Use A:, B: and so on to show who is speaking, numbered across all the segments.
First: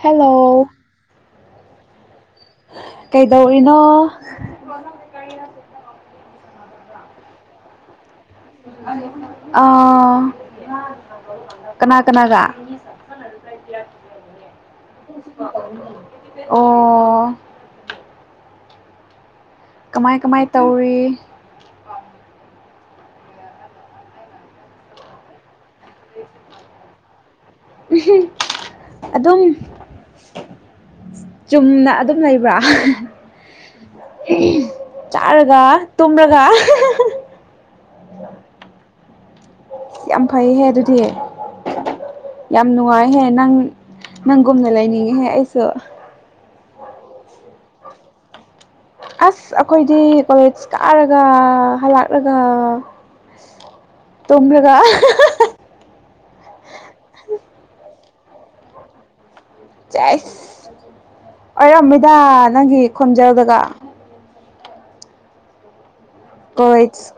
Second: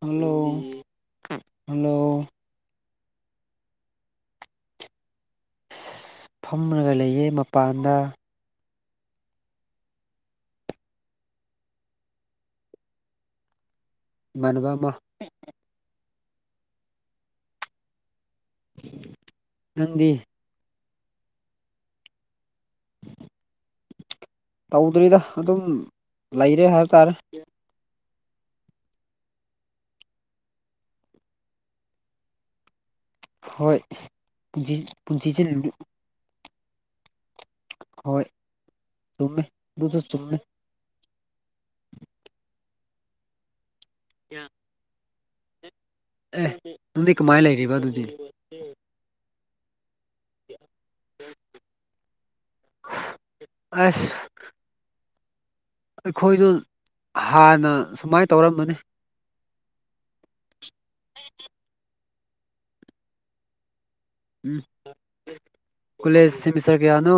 A: Hello hello
B: ꯀꯩꯗꯧꯔꯤꯅꯣ [inaudible]
A: ꯐꯝꯔꯒ ꯂꯩꯌꯦ ꯃꯄꯥꯟꯗ
B: ꯑ ꯀꯅꯥ ꯀꯅꯥꯒ [inaudible]
A: ꯢꯃꯥꯟꯅꯕ ꯑꯃ
B: ꯑꯣ.....
A: ꯅꯪꯗꯤ
B: ꯀꯃꯥꯏ ꯀꯃꯥꯏ ꯇꯧꯔꯤ
A: ꯇꯧꯗ꯭ꯔꯤꯗ ꯑꯗꯨꯝ ꯂꯩꯔꯦ ꯍꯥꯏꯕ ꯇꯥꯔꯦ
B: ꯑꯗꯨꯝ ꯆꯨꯝꯅ ꯑꯗꯨꯝ ꯂꯩꯕ꯭ꯔꯥ꯫
A: ꯍꯣꯏ ꯄꯨꯟꯁꯤ ꯄꯨꯟꯁꯤꯁꯦ
B: ꯆꯥꯔꯒ ꯇꯨꯝ꯭ꯔꯒ
A: ꯍꯣꯏ ꯆꯨꯝꯃꯦ ꯑꯗꯨꯁꯨ
B: ꯌꯥꯝ
A: ꯆꯨꯝꯃꯦ
B: ꯐꯩꯍꯦ ꯑꯗꯨꯗꯤ ꯌꯥꯝ ꯅꯨꯡꯉꯥꯏꯍꯦ ꯅꯪ ꯅꯪꯒꯨꯝꯅ ꯂꯩꯅꯤꯡꯉꯤꯍꯦ ꯑꯩꯁꯨ
A: ꯑꯦ ꯅꯪꯗꯤ ꯀꯃꯥꯏ ꯂꯩꯔꯤꯕ ꯑꯗꯨꯗꯤ
B: ꯑꯁ ꯑꯈꯣꯏꯗꯤ ꯀꯣꯂꯦꯖ ꯀꯥꯔꯒ ꯍꯜꯂꯛꯂꯒ
A: ꯑꯁ
B: ꯇꯨꯝꯃꯒ
A: ꯑꯩꯈꯣꯏꯗꯣ ꯍꯥꯟꯅ ꯁꯨꯃꯥꯏꯅ ꯇꯧꯔꯝꯕꯅꯦ
B: ꯁꯦꯁ ꯑꯣꯏꯔꯝꯃꯣꯏꯗꯥ ꯅꯪꯒꯤ ꯈꯣꯟꯖꯦꯜꯗꯒ
A: ꯎꯝ ꯀꯣꯂꯦꯖ
B: ꯀꯣꯂꯦꯖ
A: ꯁꯦꯃꯤꯁꯇꯔꯒꯤꯌꯥꯅꯣ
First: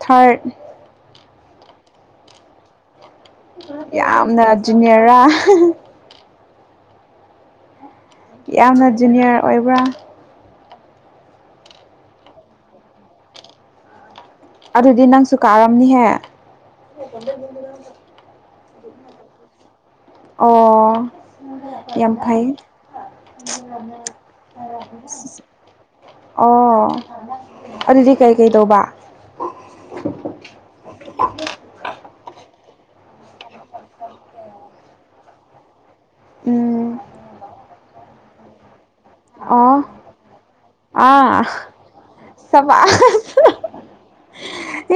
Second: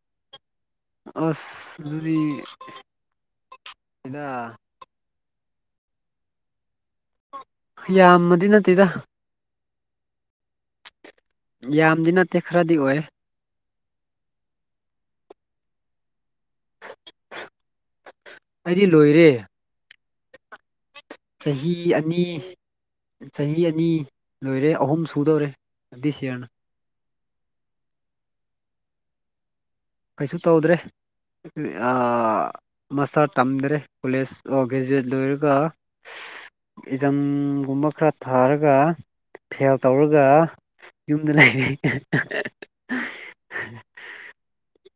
B: ꯊꯥꯔꯠ
A: ꯑꯁ ꯑꯗꯨꯗꯤ ꯗ
B: ꯌꯥꯝꯅ ꯖꯨꯅꯤꯌꯦꯔꯔꯥ
A: ꯌꯥꯝꯃꯗꯤ ꯅꯠꯇꯦꯗ
B: ꯌꯥꯝꯅ ꯖꯨꯅꯤꯌꯔ ꯑꯣꯏꯕ꯭ꯔꯥ
A: ꯌꯥꯝꯗꯤ ꯅꯠꯇꯦ ꯈꯔꯗꯤ ꯑꯣꯏꯌꯦ
B: ꯑꯗꯨꯗꯤ ꯅꯪꯁꯨ ꯀꯥꯔꯝꯅꯤꯍꯦ
A: ꯑꯩꯗꯤ ꯂꯣꯏꯔꯦ
B: ꯑꯣ
A: ꯆꯍꯤ
B: ꯌꯥꯝ
A: ꯑꯅꯤ
B: ꯐꯩ
A: ꯆꯍꯤ ꯑꯅꯤ ꯂꯣꯏꯔꯦ ꯑꯍꯨꯝ ꯁꯨꯗꯧꯔꯦ ꯗꯤꯁ ꯌꯔꯅ
B: ꯑꯣ ꯑꯗꯨꯗꯤ ꯀꯩꯀꯩ ꯇꯧꯕ
A: ꯀꯩꯁꯨ ꯇꯧꯗ꯭ꯔꯦ ꯑꯥ ꯃꯁꯥ ꯇꯝꯗ꯭ꯔꯦ ꯀꯣꯂꯦꯖ ꯑꯣ ꯒ꯭ꯔꯦꯖꯨꯋꯦꯠ ꯂꯣꯏꯔꯒ
B: ꯎꯝ
A: ꯑꯦꯖꯝꯒꯨꯝꯕ ꯈꯔ ꯊꯥꯔꯒ ꯐꯦꯜ
B: ꯑꯣ
A: ꯇꯧꯔꯒ ꯌꯨꯝꯗ
B: ꯑꯥ
A: ꯂꯩꯔꯤ
B: ꯊꯕꯛ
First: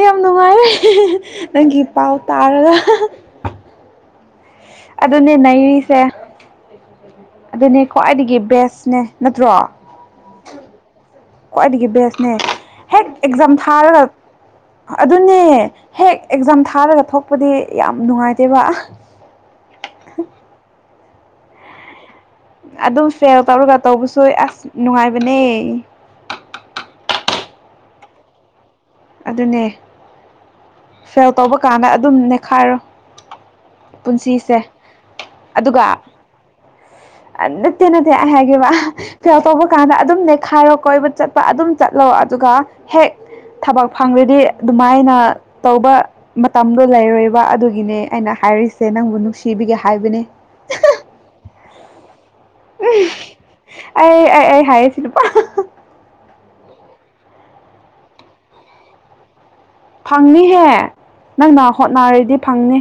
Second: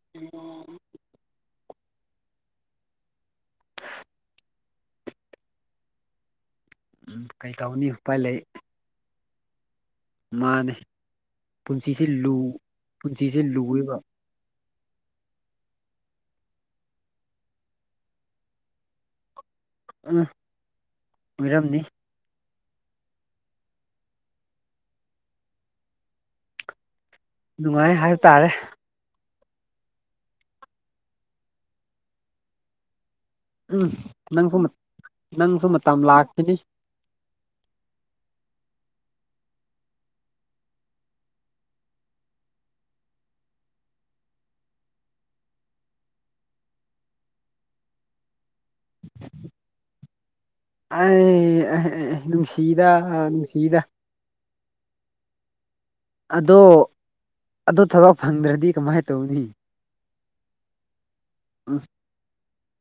B: ꯌꯥꯝ ꯅꯨꯡꯉꯥꯏꯔꯦ ꯅꯪꯒꯤ ꯄꯥꯎ ꯇꯥꯔꯒ ꯑꯗꯨꯅꯦ ꯅꯩꯔꯤꯁꯦ
A: ꯎꯝ ꯀꯩ
B: ꯑꯗꯨꯅꯦ
A: ꯇꯧꯅꯤ ꯎꯄꯥꯏ ꯂꯩ
B: ꯈ꯭ꯋꯥꯏꯗꯒꯤ ꯕꯦꯁꯅꯦ ꯅꯠꯇ꯭ꯔꯣ
A: ꯃꯥꯅꯦ
B: ꯈ꯭ꯋꯥꯏꯗꯒꯤ
A: ꯄꯨꯟꯁꯤꯁꯦ
B: ꯕꯦꯁꯅꯦ
A: ꯂꯨ
B: ꯍꯦꯛ
A: ꯄꯨꯟꯁꯤꯁꯦ
B: ꯑꯦꯛꯖꯥꯝ
A: ꯂꯨꯑꯦꯕ
B: ꯊꯥꯔꯒ ꯑꯗꯨꯅꯦ ꯍꯦꯛ ꯑꯦꯛꯖꯥꯝ ꯊꯥꯔꯒ ꯊꯣꯛꯄꯗꯤ ꯌꯥꯝ ꯅꯨꯡꯉꯥꯏꯇꯦꯕ ꯑ
A: ꯎꯝ ꯑꯣꯏꯔꯝꯅꯤ
B: ꯑꯗꯨꯝ ꯐꯦꯜ ꯇꯧꯔꯒ ꯇꯧꯕꯁꯨ ꯑꯁ ꯅꯨꯡꯉꯥꯏꯕꯅꯦ
A: ꯅꯨꯡꯉꯥꯏ ꯍꯥꯏꯕ ꯇꯥꯔꯦ
B: ꯑꯗꯨꯅꯦ ꯐꯦꯜ ꯇꯧꯕ ꯀꯥꯟꯗ ꯑꯗꯨꯝ ꯅꯦꯛꯈꯥꯏꯔꯣ
A: ꯎꯝ ꯅꯪꯁꯨ
B: ꯄꯨꯟꯁꯤꯁꯦ
A: ꯅꯪꯁꯨ ꯃꯇꯝ ꯂꯥꯛꯈꯤꯅꯤ
B: ꯅꯠꯠꯇꯦ ꯅꯠꯇꯦ ꯑꯩ ꯍꯥꯏꯒꯦꯕ ꯐꯦꯜ ꯇꯧꯕ ꯀꯥꯟꯗ ꯑꯗꯨꯝ ꯅꯩꯈꯥꯏꯔꯣ ꯀꯣꯏꯕ ꯆꯠꯄ ꯑꯗꯨꯝ ꯆꯠꯂꯣ ꯑꯗꯨꯒ ꯍꯦꯛ ꯊꯕꯛ ꯐꯪꯗ꯭ꯔꯗꯤ ꯑꯗꯨꯃꯥꯏꯅ ꯇꯧꯕ ꯃꯇꯝꯗꯣ ꯂꯩꯔꯣꯏꯕ ꯑꯗꯨꯒꯤꯅꯦ ꯑꯩꯅ ꯍꯥꯏꯔꯤꯁꯦ ꯅꯪꯕꯨ ꯅꯨꯡꯁꯤꯕꯤꯒꯦ ꯍꯥꯏꯕꯅꯦ
A: ꯑꯩ ꯑꯦ ꯅꯨꯡꯁꯤꯗ ꯅꯨꯡꯁꯤꯗ꯫
B: ꯑꯩ ꯑꯩ ꯑꯩ ꯍꯥꯏꯁꯤ ꯅꯨꯄꯥ
A: ꯑꯗꯣ ꯑꯗꯣ ꯊꯕꯛ ꯐꯪꯗ꯭ꯔꯗꯤ ꯀꯃꯥꯏꯅ ꯇꯧꯅꯤ
B: ꯐꯪꯅꯤꯍꯦ ꯅꯪꯅ
A: ꯎꯝ
B: ꯍꯣꯠꯅꯔꯗꯤ ꯐꯪꯅꯤ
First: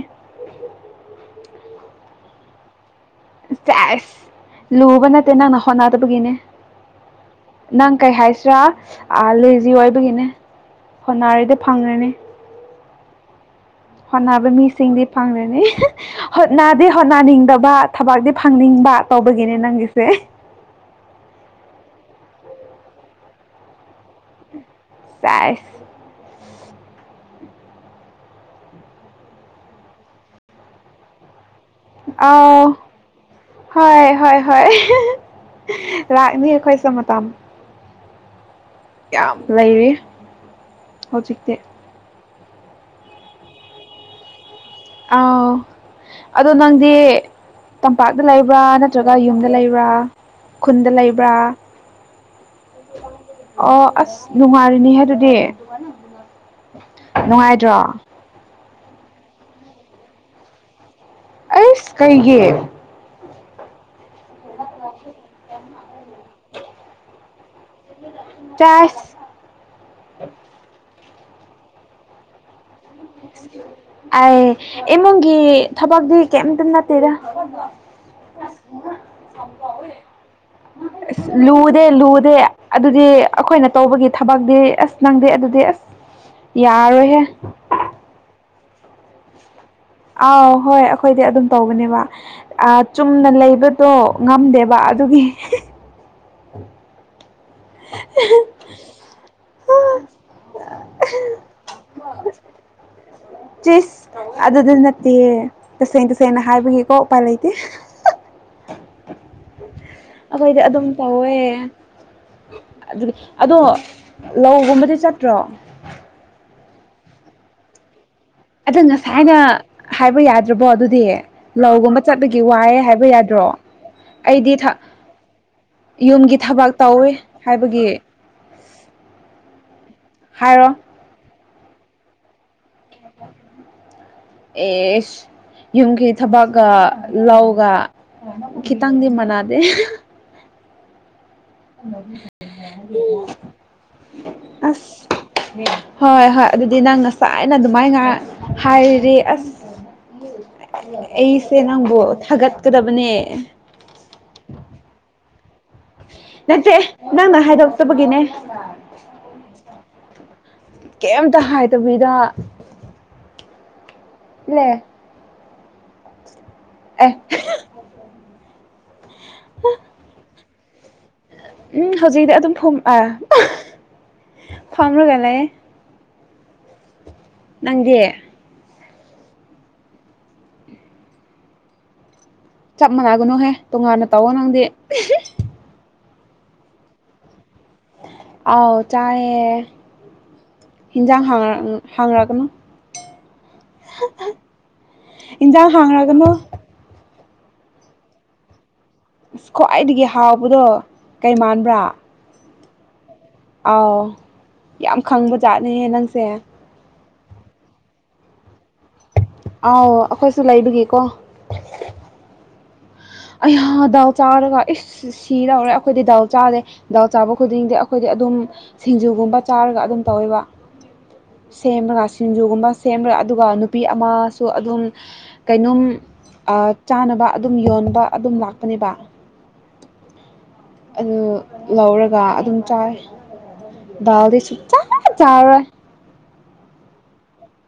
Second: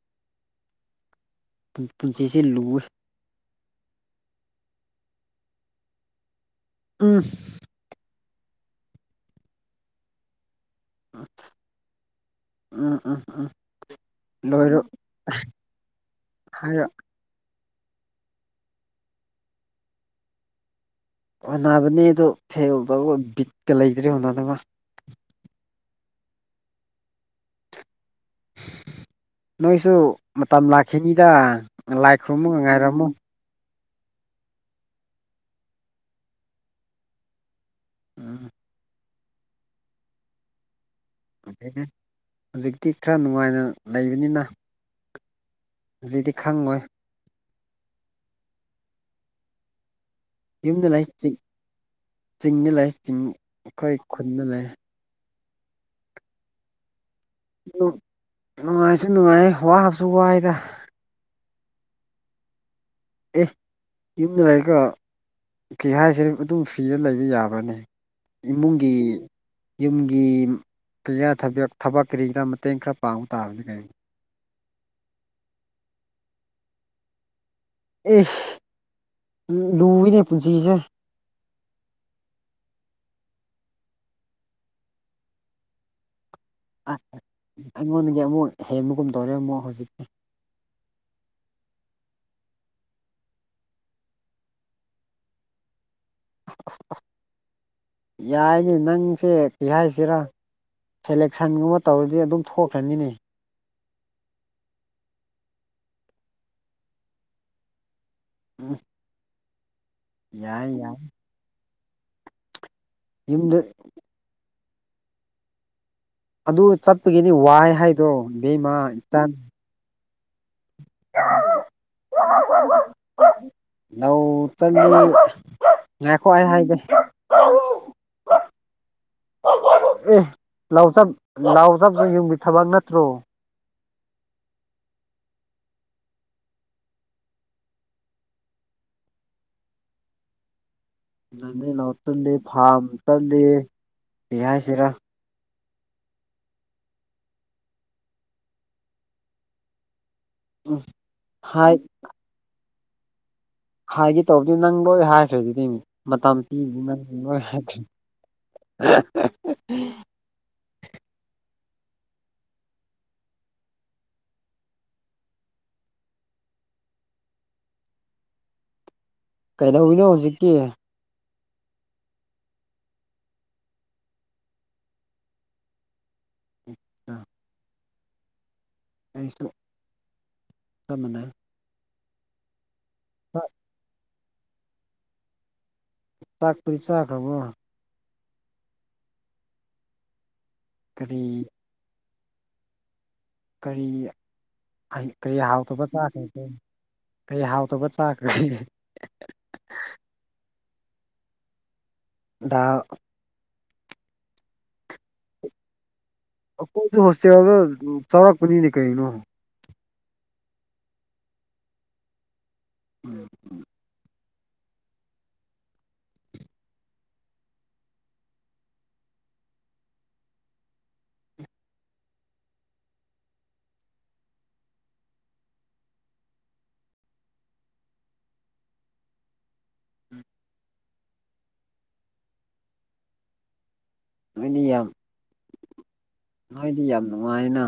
A: ꯄꯨꯟꯁꯤꯁꯦ ꯂꯨꯏ
B: ꯆꯁ ꯂꯨꯕ ꯅꯠꯇꯦ ꯅꯪꯅ ꯍꯣꯠꯅꯗꯕꯒꯤꯅꯦ
A: ꯎꯝ
B: ꯅꯪ ꯀꯩ ꯍꯥꯏꯁꯤꯔꯥ ꯂꯦꯖꯤ ꯑꯣꯏꯕꯒꯤꯅꯦ ꯍꯣꯟꯅꯔꯤꯗꯤ ꯐꯪꯅꯤ
A: ꯎꯝ ꯎꯝ ꯎꯝ
B: ꯍꯣꯠꯅꯕ
A: ꯂꯣꯏꯔꯣ
B: ꯃꯤꯁꯤꯡꯗꯤ ꯐꯪꯗ꯭ꯔꯅꯤ
A: ꯍꯥꯏꯔ
B: ꯍꯣꯠꯅꯗꯤ ꯍꯣꯠꯅꯅꯤꯡꯗꯕ ꯊꯕꯛꯇꯤ ꯐꯪꯅꯤꯡꯕ ꯇꯧꯕꯒꯤꯅꯦ ꯅꯪꯒꯤꯁꯦ
A: ꯍꯣꯠꯅꯕꯅꯦ ꯑꯗꯣ ꯐꯦꯜ ꯇ ꯕꯤꯠꯀ ꯂꯩꯗ꯭ꯔꯦ ꯍꯣꯠꯅꯅꯕ
B: ꯆꯥꯏ
A: ꯅꯣꯏꯁꯨ ꯃꯇꯝ ꯂꯥꯛꯈꯤꯅꯤꯗ ꯂꯥꯏ ꯈꯨꯔꯨꯝꯃꯒ
B: ꯑꯥꯎ
A: ꯉꯥꯏꯔꯝꯃꯨ
B: ꯍꯣꯏ ꯍꯣꯏ ꯂꯥꯛꯅꯤ ꯑꯈꯣꯏꯁꯨ ꯃꯇꯝ꯫
A: [unintelligible]
B: ꯌꯥꯝ ꯂꯩꯔꯤ ꯍꯧꯖꯤꯛꯇꯤ꯫
A: ꯍꯧꯖꯤꯛꯇꯤ ꯈꯔ ꯅꯨꯡꯉꯥꯏꯅ ꯂꯩꯕꯅꯤꯅ꯫
B: ꯑꯧ
A: ꯍꯧꯖꯤꯛꯇꯤ
B: ꯑꯗꯣ
A: ꯈꯪꯉꯣꯏ
B: ꯅꯪꯗꯤ꯫ ꯇꯝꯄꯥꯛꯇ ꯂꯩꯕ꯭ꯔꯥ ꯅꯠꯇ꯭ꯔꯒ ꯌꯨꯝꯗ ꯂꯩꯕ꯭ꯔꯥ
A: ꯌꯨꯝꯗ
B: ꯈꯨꯟꯗ
A: ꯂꯩ
B: ꯂꯩꯕ꯭ꯔꯥ꯫
A: ꯆꯤꯡ ꯆꯤꯡꯗ ꯂꯩ ꯆꯤꯡ
B: ꯑꯣ
A: ꯑꯩꯈꯣꯏ
B: ꯑꯁ
A: ꯈꯨꯟꯗ ꯂꯩ
B: ꯅꯨꯡꯉꯥꯏꯔꯅꯤꯍꯦ ꯑꯗꯨꯗꯤ꯫ ꯅꯨꯡꯉꯥꯏꯇꯔꯣ꯫
A: ꯅꯨꯡꯉꯥꯏꯁꯨ ꯅꯨꯡꯉꯥꯏꯌꯦ ꯋꯥꯕꯁꯨ ꯋꯥꯏꯗ꯫
B: ꯑꯩꯁ ꯀꯩꯒꯤ
A: ꯑꯦ ꯌꯨꯝꯗ ꯂꯩꯒꯔ ꯀꯩ ꯍꯥꯏꯁꯦ ꯑꯗꯨꯝ ꯁꯤꯗ ꯂꯩꯕ ꯌꯥꯕ꯭ꯔꯅꯦ ꯏꯃꯨꯡꯒꯤ
B: ꯆꯦꯁ
A: ꯌꯨꯝꯒꯤ ꯀ ꯊꯕ ꯊꯕꯛ ꯀꯔꯤꯗꯔ ꯃꯇꯦꯡ ꯈꯔ ꯄꯥꯡꯕ ꯇꯥꯕꯅꯤ ꯀꯩꯅꯣ
B: ꯑꯩ ꯏꯃꯨꯡꯒꯤ ꯊꯕꯛꯇꯗꯤ ꯀꯩꯝꯇ ꯅꯠꯇꯦꯗ
A: ꯑꯁ ꯂꯨꯏꯅꯦ ꯄꯨꯟꯁꯤꯁꯦ
B: ꯑꯁ ꯂꯨꯗꯦ ꯂꯨꯗꯦ ꯑꯗꯨꯗꯤ ꯑꯩꯈꯣꯏꯅ ꯇꯧꯕꯒꯤ ꯊꯕꯛꯇꯤ ꯑꯁ ꯅꯪꯗꯤ ꯑꯗꯨꯗꯤ ꯑꯁ [inaudible]
A: ꯑ ꯑꯩꯉꯣꯟꯗꯒꯤ ꯑꯃꯨꯛ ꯍꯦꯟꯕꯒꯨꯝ ꯇꯧꯔꯦ ꯑꯃꯨꯛ ꯍꯧꯖꯤꯛꯇꯤ
B: ꯑꯥꯎ ꯍꯣꯏ ꯑꯩꯈꯣꯏꯗꯤ ꯑꯗꯨꯝ ꯇꯧꯕꯅꯦꯕ꯫ ꯑꯥ ꯆꯨꯝꯅ ꯂꯩꯕꯗꯣ ꯉꯝꯗꯦꯕ ꯑꯗꯨꯒꯤ꯫
A: ꯌꯥꯏꯅꯦ ꯅꯪꯁꯦ ꯀꯔꯤ ꯍꯥꯏꯁꯤꯔ꯫ ꯁꯦꯂꯦꯛꯁꯟꯒꯨꯝꯕ ꯇꯧꯔꯗꯤ ꯑꯗꯨꯝ ꯊꯣꯛꯈ꯭ꯔꯅꯤꯅꯦ꯫
B: ꯆꯤꯁ ꯑꯗꯨꯗꯤ ꯅꯠꯇꯦꯌꯦ ꯇꯁꯦꯡ ꯇꯁꯦꯡꯅ ꯍꯥꯏꯕꯒꯤꯀꯣ ꯎꯄꯥꯏ ꯂꯩꯇꯦ꯫
A: [unintelligible]
B: ꯑꯗꯣ ꯑꯩꯗꯤ
A: ꯌꯥꯏ
B: ꯑꯗꯨꯝ
A: ꯌꯥꯏ
B: ꯇꯧꯋꯦ ꯑꯗꯨꯒꯤ ꯑꯗꯣ꯫
A: ꯌꯨꯝꯗ
B: ꯂꯧꯒꯨꯝꯕꯗꯤ ꯆꯠꯇ꯭ꯔꯣ꯫
A: ꯑꯗꯨ ꯆꯠꯄꯒꯤꯅꯤ ꯋꯥꯏ ꯍꯥꯏꯗꯣ꯫ ꯏꯕꯦꯝꯃ
B: ꯑꯗꯨ
A: ꯏꯆꯥꯟ
B: ꯉꯁꯥꯏꯅ ꯍꯥꯏꯕ ꯌꯥ ꯗꯔꯕꯣ ꯑꯗꯨꯗꯤ ꯂꯧꯒꯨꯝꯕ ꯆꯠꯄꯒꯤ ꯋꯥꯏꯌꯦ ꯍꯥꯏꯕ ꯌꯥꯗ꯭ꯔꯣ꯫
A: ꯂꯧ
B: ꯑꯩꯗꯤ
A: ꯆꯪꯅꯤ ꯉꯥꯏꯈꯣ
B: ꯌꯨꯝꯒꯤ
A: ꯑꯩ
B: ꯊꯕꯛ
A: ꯍꯥꯏꯒꯦ꯫
B: ꯇꯧꯋꯤ ꯍꯥꯏꯕꯒꯤ
A: ꯑꯦ
B: ꯍꯥꯏꯔꯣ
A: ꯂꯧꯆꯞ ꯂꯧꯆꯠꯄꯁꯤ ꯌꯨꯝꯒꯤ ꯊꯕꯛ ꯅꯠꯇ꯭ꯔꯣ꯫
B: ꯑꯦꯁ ꯌꯨꯝꯒꯤ ꯊꯕꯛꯀ ꯂꯧꯒ꯫ ꯈꯤꯇꯪꯗꯤ ꯃꯅꯥꯗꯦ꯫
A: ꯅꯅꯦ ꯂꯧ ꯇꯟꯗꯦ ꯐꯥꯝ ꯇꯟꯗꯦ ꯀꯩ ꯍꯥꯏꯁꯤꯔ꯫
B: ꯑꯁ ꯍꯣꯏ ꯍꯣꯏ ꯑꯗꯨꯗꯤ ꯅꯪ ꯉꯁꯥꯏꯅ ꯑꯗꯨꯃꯥꯏꯅ ꯍꯥꯏꯔꯤ ꯑꯁ꯫
A: ꯎꯝ
B: ꯑꯩꯁꯦ
A: ꯍꯥꯏ
B: ꯅꯪꯕꯨ ꯊꯥꯒꯠꯀꯗꯕꯅꯦ꯫
A: ꯍꯥꯏꯒꯦ ꯇꯧꯕꯗꯤ ꯅꯪ ꯂꯣꯏ ꯍꯥꯏꯈ꯭ꯔꯦ ꯑꯗꯨꯗꯤ ꯃꯇꯝ
B: ꯅꯠꯇꯦ
A: ꯄꯤꯕ ꯅꯪꯗꯦ ꯅꯪ
B: ꯅꯪꯅ
A: ꯂꯣꯏ ꯍꯥꯏꯈ꯭ꯔꯦ꯫꯫
B: ꯍꯥꯏꯗꯣꯛꯇꯕꯒꯤꯅꯦ
A: [unintelligible]
B: ꯀꯩꯝꯇ ꯍꯥꯏꯗꯕꯤꯗ꯫ ꯂꯦ ꯑꯦ꯫
A: ꯀꯩꯩꯗꯧꯔꯤꯅꯣ ꯍꯧꯖꯤꯛꯀꯤ꯫
B: ꯎꯝ ꯍꯧꯖꯤꯛꯗꯤ ꯑꯗꯨꯝ ꯐꯝ ꯑꯥ ꯐꯝꯔꯒ ꯂꯩꯌꯦ꯫
A: [unintelligible]
B: ꯅꯪꯗꯤ꯫
A: ꯑꯩꯁꯨ ꯆꯞ ꯃꯅꯩꯌꯦ꯫
B: ꯆꯞ ꯃꯥꯟꯅꯒꯅꯨꯍꯦ ꯇꯣꯉꯥꯟꯅ ꯇꯧꯋꯣ ꯅꯪꯗꯤ꯫
A: ꯆꯥꯛꯇꯨꯗꯤ ꯆꯥꯛꯈꯔꯕꯣ꯫
B: ꯑꯥꯎ ꯆꯥꯏꯌꯦ
A: ꯀꯔꯤ
B: ꯍꯤꯟꯖꯥꯡ ꯍꯪꯉꯛꯒꯅꯨ꯫
A: ꯀꯔꯤ ꯀꯔꯤ
B: ꯏꯟꯖꯥꯡ
A: ꯍꯥꯎꯇꯕ
B: ꯍꯥꯡꯔꯒꯅꯨ
A: ꯆꯥꯒꯔꯒꯦ꯫ ꯀꯩ ꯍꯥꯎꯇꯕ ꯆꯥꯈ꯭ꯔꯒꯦ
B: ꯑꯁ ꯈ꯭ꯋꯥꯏꯗꯒꯤ ꯍꯥꯎꯕꯗꯣ ꯀꯩ ꯃꯥꯟꯕ꯭ꯔꯥ
A: ꯗꯥꯜ
B: ꯑꯥꯎ ꯌꯥꯝ ꯈꯪꯕꯖꯥꯠꯅꯦꯍꯦ ꯅꯪꯁꯦ
A: ꯑꯩꯈꯣꯏꯁꯨ ꯍꯣꯁꯇꯦꯜꯗ ꯆꯥꯎꯔꯛꯄꯅꯤꯅꯦ ꯀꯩꯅꯣ
B: ꯑꯥꯎ ꯑꯩꯈꯣꯏꯁꯨ ꯂꯩꯕꯒꯤꯀꯣ
A: ꯎꯝ
B: ꯑꯩꯍꯥ ꯗꯥꯜ ꯆꯥꯔꯒ ꯏꯁ ꯁꯤ ꯁꯤꯗꯧꯔꯦ ꯑꯩꯈꯣꯏꯗꯤ ꯗꯥꯜ ꯆꯥꯗꯦ ꯗꯥꯜ ꯆꯥꯕ ꯈꯨꯗꯤꯡꯗꯤ ꯑꯩꯈꯣꯏꯗꯤ ꯑꯗꯨꯝ ꯁꯤꯡꯖꯨꯒꯨꯝꯕ ꯆꯥꯔꯒ ꯑꯗꯨꯝ ꯇꯧꯋꯦꯕ ꯁꯦꯝꯃꯒ ꯁꯤꯡꯖꯨꯒꯨꯝꯕ ꯁꯦꯝꯕ꯭ꯔꯒ ꯑꯗꯨꯒ ꯅꯨꯄꯤ ꯑꯃꯁꯨ ꯑꯗꯨꯝ ꯀꯩꯅꯣꯝ ꯑꯥ ꯆꯥꯅꯕ ꯑꯗꯨꯝ ꯌꯣꯟꯕ ꯑꯗꯨꯝ ꯂꯥꯛꯄꯅꯦꯕ꯫
A: [unintelligible]
B: ꯑꯗꯨ ꯂꯧꯔꯒ ꯑꯗꯨꯝ ꯆꯥꯏ ꯗꯥꯜꯗꯤ
A: ꯅꯣꯏꯗꯤ
B: ꯁꯨꯡꯆꯥ
A: ꯌꯥꯝ
B: ꯆꯥꯔꯣꯏ꯫
A: ꯅꯣꯏꯗꯤ ꯌꯥꯝ ꯅꯨꯡꯉꯥꯏꯅ꯫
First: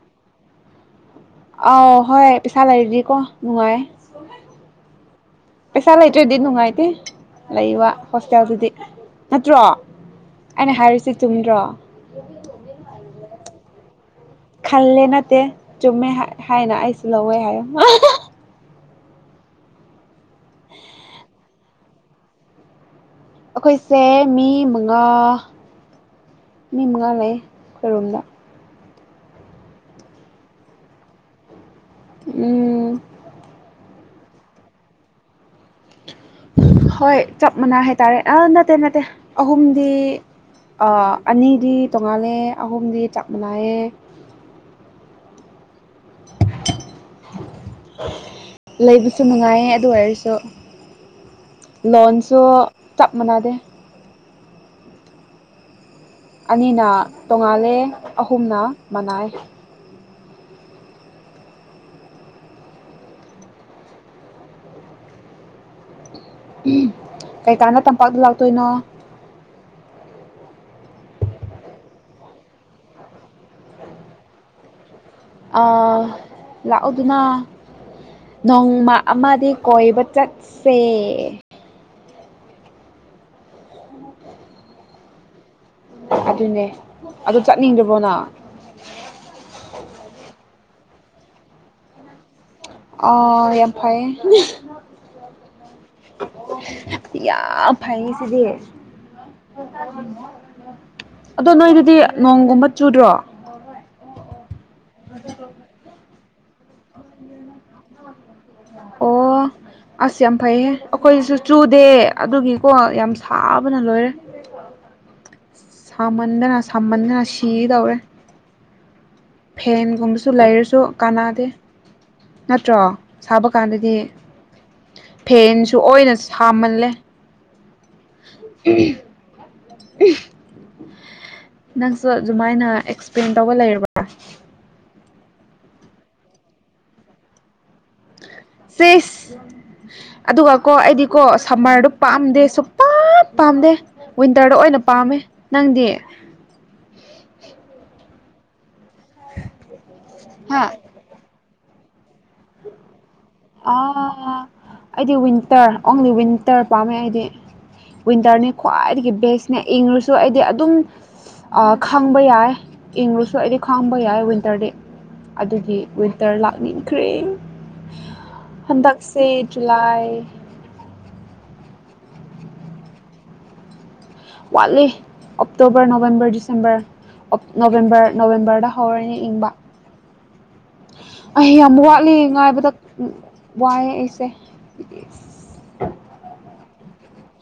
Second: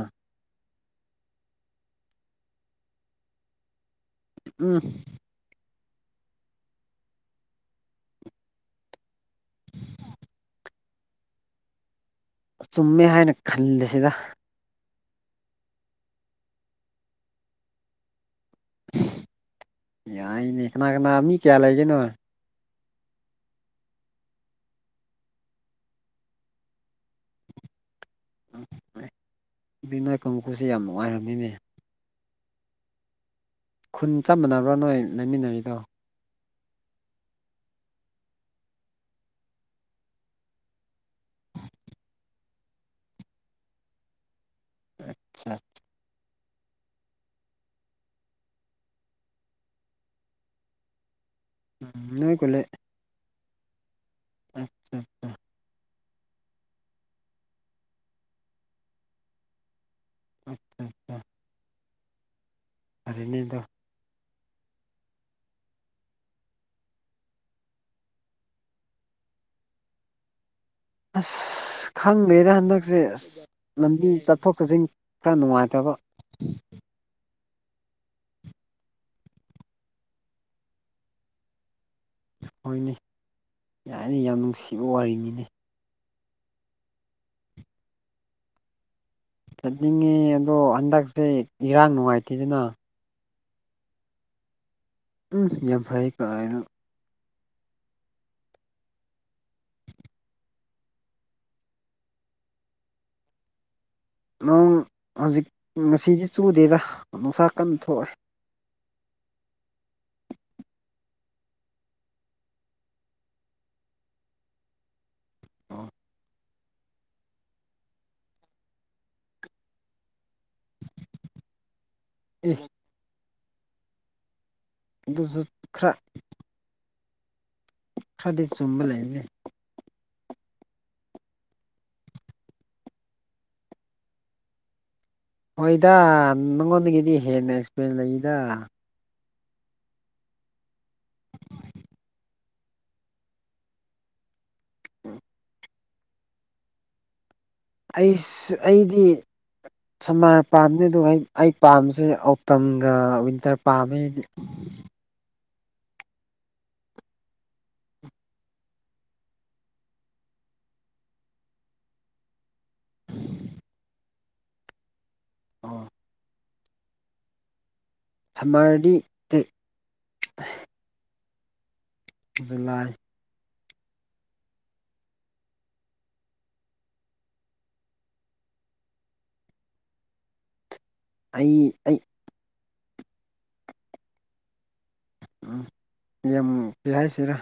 B: ꯑꯥꯎ ꯍꯣꯏ ꯄꯩꯁꯥ ꯂꯩꯔꯗꯤꯀꯣ ꯅꯨꯡꯉꯥꯏꯌꯦ꯫
A: ꯎꯝ꯫
B: ꯄꯩꯁꯥ ꯂꯩꯇ꯭ꯔꯗꯤ ꯅꯨꯡꯉꯥꯏꯇꯦ ꯂꯩꯕ ꯍꯣꯁꯇꯦꯜꯗꯨꯗꯤ꯫ ꯅꯠꯇ꯭ꯔꯣ ꯑꯩꯅ ꯍꯥꯏꯔꯤꯁꯤ ꯆꯨꯝꯗ꯭ꯔꯣ꯫
A: ꯆꯨꯝꯃꯦ ꯍꯥꯏꯅ ꯈꯜꯂꯦ ꯁꯤꯗ꯫
B: ꯈꯜꯂꯦ ꯅꯠꯇꯦ ꯆꯨꯝꯃꯦ ꯍꯥꯏꯅ ꯑꯩꯁꯨ ꯂꯧꯋꯦ ꯍꯥꯏꯌꯨ꯫
A: ꯌꯥꯏꯅꯦ ꯀꯅꯥ-ꯀꯅꯥ ꯃꯤ ꯀꯌꯥ ꯂꯩꯒꯦꯅꯣꯏ
B: ꯑꯩꯈꯣꯏꯁꯦ ꯃꯤ ꯃꯉꯥ ꯃꯤ ꯃꯉꯥ ꯂꯩ ꯑꯩꯈꯣꯏ ꯔꯣꯝꯗ
A: [unintelligible] ꯕꯤꯅꫭꯏ ꯀꯥꯡꯕꯨꯨꯁꯦ ꯌꯥꯝ ꯅꯨꯡꯉꯥꯏꯔꯃꯤꯅꯦ
B: ꯎꯝ
A: ꯈꯨꯟ ꯆꯞ ꯃꯅꯕ꯭ꯔꯥ ꯅꯣꯏ ꯂꯩꯃꯤꯟꯅꯔꯤꯗꯣ
B: ꯍꯣꯏ ꯆꯞ ꯃꯥꯟꯅ ꯍꯥꯏꯇꯥꯔꯦ ꯑꯥ ꯅꯠꯇꯦ ꯅꯠꯇꯦ ꯑꯍꯨꯝꯗꯤ ꯑ ꯑꯅꯤꯗꯤ ꯇꯣꯉꯥꯜꯂꯦ ꯑꯍꯨꯝꯗꯤ ꯆꯥꯞ ꯃꯅꯥꯏꯑꯦ
A: ꯑꯆꯥ
B: [inaudible] ꯂꯩꯕꯁꯨ ꯅꯨꯡꯉꯥꯏꯌꯦ ꯑꯗꯨ ꯑꯣꯏꯔꯁꯨ
A: ꯅꯣꯏ
B: ꯂꯣꯟꯁꯨ
A: ꯀꯣꯂꯦ
B: ꯆꯞ ꯃꯥꯟꯅꯗꯦ
A: [inaudible]
B: ꯑꯅꯤꯅ ꯇꯣꯉꯥꯜꯂꯦ ꯑꯍꯨꯝꯅ ꯃꯅꯥꯏ
A: [unintelligible] ꯐꯔꯦꯅꯦ ꯑꯗꫭ
B: ꯀꯩꯀꯥꯅ ꯇꯝꯄꯥꯛꯇ ꯂꯥꯛꯇꯣꯏꯅꯣ
A: ꯑꯁ ꯈꯪꯗꯦꯗ ꯍꯟꯗꯛꯁꯦ ꯑꯁ ꯂꯝꯕꯤ ꯆꯠꯊꯣꯛ ꯆꯠꯁꯤꯟ ꯈꯔ ꯅꯨꯡꯉꯥꯏꯇꯕ
B: ꯑꯥ ꯂꯥꯛꯎꯗꯨꯅ ꯅꯣꯡꯃ ꯑꯃꯗꯤ ꯀꯣꯏꯕ ꯆꯠꯁꯦ
A: ꯍꯣꯏꯅꯦ ꯌꯥꯅꯤ ꯌꯥꯝ ꯅꯨꯡꯁꯤꯕ ꯋꯥꯔꯤꯅꯤꯅꯦ
B: ꯑꯗꯨꯅꯦ ꯑꯗꯨ ꯆꯠꯅꯤꯡꯗ꯭ꯔꯕꯣꯅ
A: ꯆꯠꯅꯤꯡꯉꯤ ꯑꯗꯣ ꯍꯟꯗꯛꯁꯦ ꯏꯔꯥꯡ ꯅꯨꯡꯉꯥꯏꯇꯦꯗꯅ
B: ꯑꫭ ꯌꯥꯝ ꯐꯩ
A: ꯎꯝ ꯌꯥꯝ ꯐꯩ ꯀꯥꯏꯅ
B: ꯌꯥꯝ ꯐꯩꯁꯤꯗꯤ ꯑꯗꯣ ꯅꯣꯏꯗꯨꯗꯤ ꯅꯣꯡꯒꯨꯝꯕ ꯆꯨꯗ꯭ꯔꯣ
A: ꯅꯣꯡ ꯍꯧꯖꯤꯛ ꯉꯁꯤꯗꯤ ꯆꯨꯗꯦꯗ ꯅꯨꯡꯁꯥ ꯀꯟꯅ ꯊꯣꯛꯑꯦ
B: ꯑꯣ ꯑꯁ ꯌꯥꯝ ꯐꯩꯌꯦ ꯑꯩꯈꯣꯏꯁꯨ ꯆꯨꯗꯦ ꯑꯗꯨꯒꯤꯀꯣ ꯌꯥꯝ ꯁꯥꯕꯅ ꯂꯣꯏꯔꯦ ꯁꯥꯝꯃꯟꯗꯅ ꯁꯥꯝꯃꯟꯗꯅ ꯁꯤ ꯇꯧꯔꯦ ꯐꯦꯟꯒꯨꯝꯕꯁꯨ ꯂꯩꯔꯁꯨ ꯀꯥꯟꯅꯥꯗꯦ
A: ꯑꯦ
B: ꯅꯠꯇ꯭ꯔꯣ ꯁꯥꯕ ꯀꯥꯟꯗꯗꯤ
A: ꯑꯗꯨꯁꯨ
B: ꯐꯦꯟꯁꯨ
A: ꯈꯔ
B: ꯑꯣꯏꯅ ꯍꯥꯃꯜꯂꯦ
A: ꯈꯔꯗꯤ ꯆꯨꯝꯕ ꯂꯩꯕꯅꯦ
B: ꯅꯪꯁꯨ ꯑꯗꯨꯃꯥꯏꯅ ꯑꯦꯛꯁꯄ꯭ꯂꯦꯟ ꯇꯧꯕ ꯂꯩꯔꯕ꯭ꯔꯥ
A: ꯍꯣꯏꯗ ꯅꯪꯉꯣꯟꯗꯒꯤꯗꯤ ꯍꯦꯟꯅ ꯑꯦꯛꯁꯄꯔꯦꯟꯁ ꯂꯩꯌꯦꯗ
B: ꯁꯤꯁ ꯑꯗꯨꯒ ꯀꯣ ꯑꯩꯗꯤꯀꯣ ꯁꯝꯃꯔꯗꯨ ꯄꯥꯝꯗꯦ ꯁꯨꯄꯞ ꯄꯥꯝꯗꯦ ꯋꯤꯟꯇꯔꯗ ꯑꯣꯏꯅ ꯄꯥꯝꯃꯦ ꯅꯪꯗꯤ
A: ꯑꯩ ꯑꯩꯗꯤ ꯁꯃꯥꯔ
B: ꯍꯥ
A: ꯄꯥꯝꯗ ꯑꯗꯨꯒ ꯑꯩ ꯄꯥꯝꯝꯕꯁꯦ ꯃꯇꯝꯒ ꯋꯤꯟꯇꯔ ꯄꯥꯝꯃꯦ
B: ꯑꯥ ꯑꯩꯗꯤ ꯋꯤꯟꯇꯔ ꯑꯣꯡꯂꯤ ꯋꯤꯟꯇꯔ ꯄꯥꯝꯃꯦ ꯑꯩꯗꯤ ꯋꯤꯟꯇꯔꯅꯦ ꯈ꯭ꯋꯥꯏꯗꯒꯤ ꯕꯦꯁꯅꯦ ꯏꯪꯉꯁꯨ ꯑꯩꯗꯤ ꯑꯗꯨꯝ ꯈꯪꯕ ꯌꯥꯏ ꯏꯪꯕꯁꯨ ꯑꯩꯗꯤ ꯈꯥꯡꯕ ꯌꯥꯏ ꯋꯤꯟꯇꯔꯗꯤ
A: ꯑꯣ
B: ꯑꯗꯨꯗꯤ ꯋꯤꯟꯇꯔ ꯂꯥꯛꯅꯤꯡꯈ꯭ꯔꯦ
A: ꯁꯝꯃꯔꯗꯤ
B: ꯍꯟꯗꯛ ꯁꯤ ꯖꯨꯂꯥꯏ
A: ꯖꯂꯥꯏ
B: ꯋꯥꯠꯂꯤ ꯑꯣꯛꯇꯛꯇꯣꯕꯔ ꯅꯕꯦꯝꯕꯔ ꯗꯤꯁꯦꯝꯕꯔ ꯅꯣꯕꯦꯝꯕꯔ ꯅꯣꯕꯦꯝꯕꯔꯗ ꯍꯧꯔꯅꯦ ꯏꯪꯕ ꯑꯩ ꯌꯥꯝ ꯋꯥꯠꯂꯦ ꯉꯥꯏꯕꯗ ꯋꯥꯏꯑꯦ ꯑꯩꯁꯦ
A: ꯎꯝ ꯌꯦꯡꯕꯤꯤ ꯍꯥꯏꯁꯤꯔꯥ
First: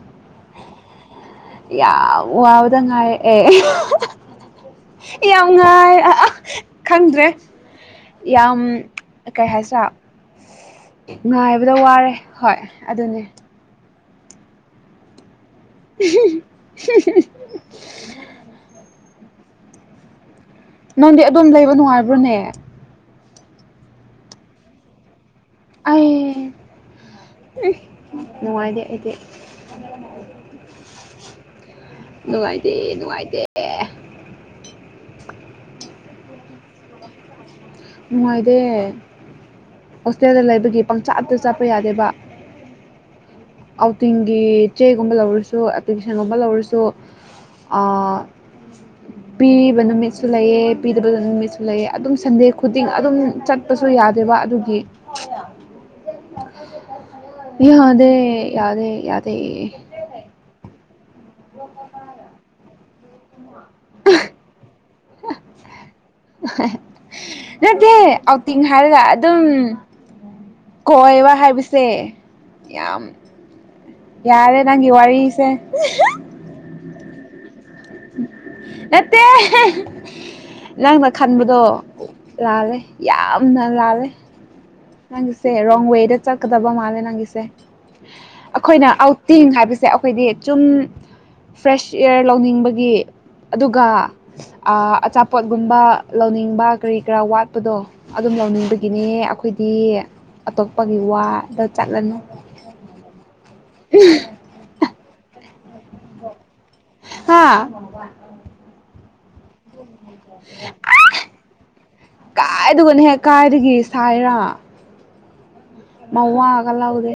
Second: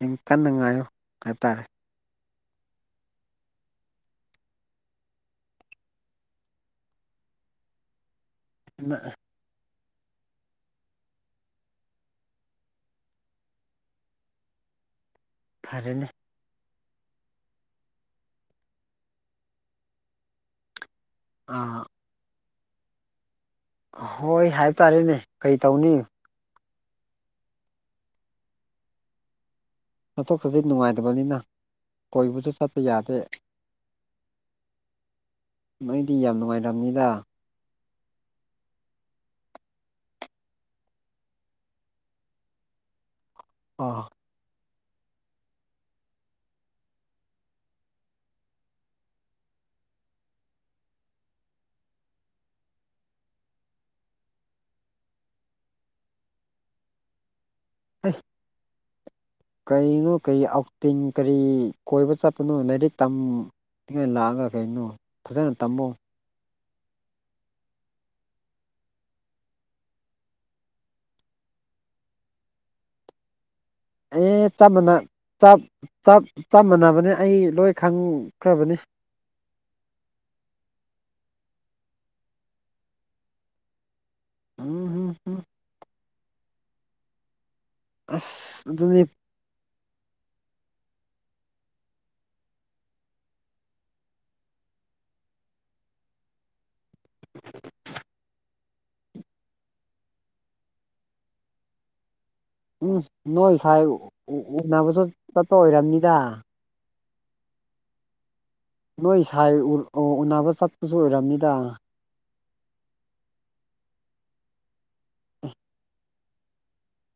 A: ꯌꯥꯝ ꯀꯟꯅ ꯉꯥꯏꯌꯨ ꯍꯥꯏꯇꯥꯔꯦ [unintelligible]
B: ꯌꯥꯝ ꯋꯥꯕꯗ ꯉꯥꯏ ꯑꯦ ꯌꯥꯝ ꯉꯥꯏ ꯈꯪꯗ꯭ꯔꯦ ꯌꯥꯝ ꯀꯩ ꯍꯥꯏꯁꯤꯔꯥ ꯉꯥꯏꯕꯗ ꯋꯥꯔꯦ ꯍꯣꯏ ꯑꯗꯨꯅꯦ
A: ꯐꯔꯦꯅꯦ
B: [inaudible] ꯅꯪꯗꯤ ꯑꯗꯨꯣꯝ ꯂꯩꯕ
A: ꯑꯥ
B: ꯅꯨꯡꯉꯥꯏꯕ꯭ꯔꯣꯅꯦ
A: ꯍꯣꯏ ꯍꯥꯏꯇꯥꯔꯦꯅꯦ
B: ꯑꯩ ꯅꯨꯡꯉꯥꯏꯇꯦ ꯑꯩꯗꯤ
A: ꯆꯠꯊꯣꯛ ꯆꯠꯁꯤꯟ ꯅꯨꯡꯉꯥꯏꯇꯕꯅꯤꯅ ꯀꯣꯏꯕꯁꯨ
B: ꯅꯨꯡꯉꯥꯏꯇꯦ
A: ꯆꯠꯄ ꯌꯥꯗꯦ
B: ꯅꯨꯡꯉꯥꯏꯇꯦ
A: ꯅꯣꯏꯗꯤ ꯌꯥꯝ ꯅꯨꯡꯉꯥꯏꯔꯝꯅꯤꯗ
B: ꯅꯨꯡꯉꯥꯏꯗꯦ ꯍꯣꯁꯇꯦꯜꯗ ꯂꯩꯕꯒꯤ ꯄꯪꯆꯥꯇ ꯆꯠꯄ ꯌꯥꯗꯦꯕ
A: ꯑꯥ
B: ꯑꯥꯎꯇꯤꯡ ꯆꯦꯒꯨꯝꯕ ꯂꯧꯔꯁꯨ ꯑꯦꯄ꯭ꯂꯤꯀꯦꯁꯟꯒꯨꯝꯕ ꯂꯧꯔꯁꯨ ꯄꯤꯕ ꯅꯨꯃꯤꯠꯁꯨ ꯂꯩꯑ ꯄꯤꯗꯕꯗ ꯅꯨꯃꯤꯠꯁꯨ ꯂꯩꯑ ꯑꯗꯨꯝ ꯁꯟꯗꯦ ꯈꯨꯗꯤꯡ ꯑꯗꯨꯝ ꯆꯠꯄꯁꯨ ꯌꯥꯗꯦꯕ ꯑꯗꯨꯒꯤ ꯌꯦ ꯌꯥꯗ ꯌꯥꯗꯦ ꯌꯥꯗ
A: ꯀꯔꯤꯅꯣ ꯀꯔꯤ ꯑꯥꯎꯇꯤꯡ ꯀꯔꯤ ꯀꯣꯏꯕ ꯆꯠꯄꯅꯣ ꯂꯥꯏꯔꯤꯛ ꯇꯝ ꯇꯉꯥꯏꯅ ꯂꯥꯛꯑꯒ ꯀꯩꯅꯣ ꯐꯖꯅ ꯇꯝꯃꯨ
B: ꯅꯠꯇꯦ ꯑꯥꯎꯇꯤꯡ ꯍꯥꯏꯔꯒ ꯑꯗꯨꯝ ꯀꯣꯏꯕ ꯍꯥꯏꯕꯁꯦ ꯌꯥꯝ
A: ꯑꯦꯞ
B: ꯌꯥꯔꯦ ꯅꯪꯒꯤ ꯋꯥꯔꯤꯁꯦ
A: ꯆꯞ ꯃꯥꯟꯅꯕꯅꯦ ꯑꯩ ꯂꯣꯏ ꯈꯪꯈ꯭ꯔꯕꯅꯤ
B: ꯍ ꯅꯪꯅ ꯈꯟꯕꯗꯣ ꯂꯥꯜꯂꯦ ꯌꯥꯝꯅ ꯂꯥꯜꯂꯦ
A: ꯎꯝ ꯎꯝ
B: ꯅꯪꯒꯤꯁꯦ ꯔꯣꯡ ꯋꯦꯗ ꯆꯠꯀꯗꯕ ꯃꯥꯜꯂꯦ ꯅꯪꯒꯤꯁꯦ
A: ꯑꯁ
B: ꯑꯩꯈꯣꯏꯅ
A: ꯑꯗꯨꯅꯤ
B: ꯇꯦꯡ ꯍꯥꯏꯕꯁꯦ ꯑꯩꯈꯣꯏꯗꯤ ꯆꯨꯝ ꯐ꯭ꯔꯦꯁ ꯏꯌꯥꯔ ꯂꯧꯅꯤꯡꯕꯒꯤ ꯑꯗꯨꯒ ꯑꯆꯥꯄꯣꯠꯒꯨꯝꯕ ꯂꯧꯅꯤꯡꯕ ꯀꯔꯤ ꯀꯔꯥ ꯋꯥꯠꯄꯗꯣ ꯑꯗꯨꯝ ꯂꯧꯅꯤꯡꯕꯒꯤꯅꯦ ꯑꯩꯈꯣꯏꯗꯤ ꯑꯇꯣꯞꯄꯒꯤ ꯋꯥꯗ ꯆꯠꯂꯅꯨ
A: ꯎꯝ ꯅꯣꯏ ꯁꯥꯏ ꯎꯅꯕꯁꯨ ꯆꯠꯄ ꯑꯣꯏꯔꯝꯅꯤꯗ
B: ꯍꯥꯥ
A: ꯅꯣꯏ ꯁꯥꯏ ꯎꯅꯕ ꯆꯠꯄꯁꯨ ꯑꯣꯏꯔꯝꯅꯤꯗ
B: ꯀꯥꯏꯗꯒꯅ ꯍꯦꯛ ꯀꯥꯏꯗꯒꯤ ꯁꯥꯏꯔꯥ ꯃꯥꯋꯥꯒ [unintelligible]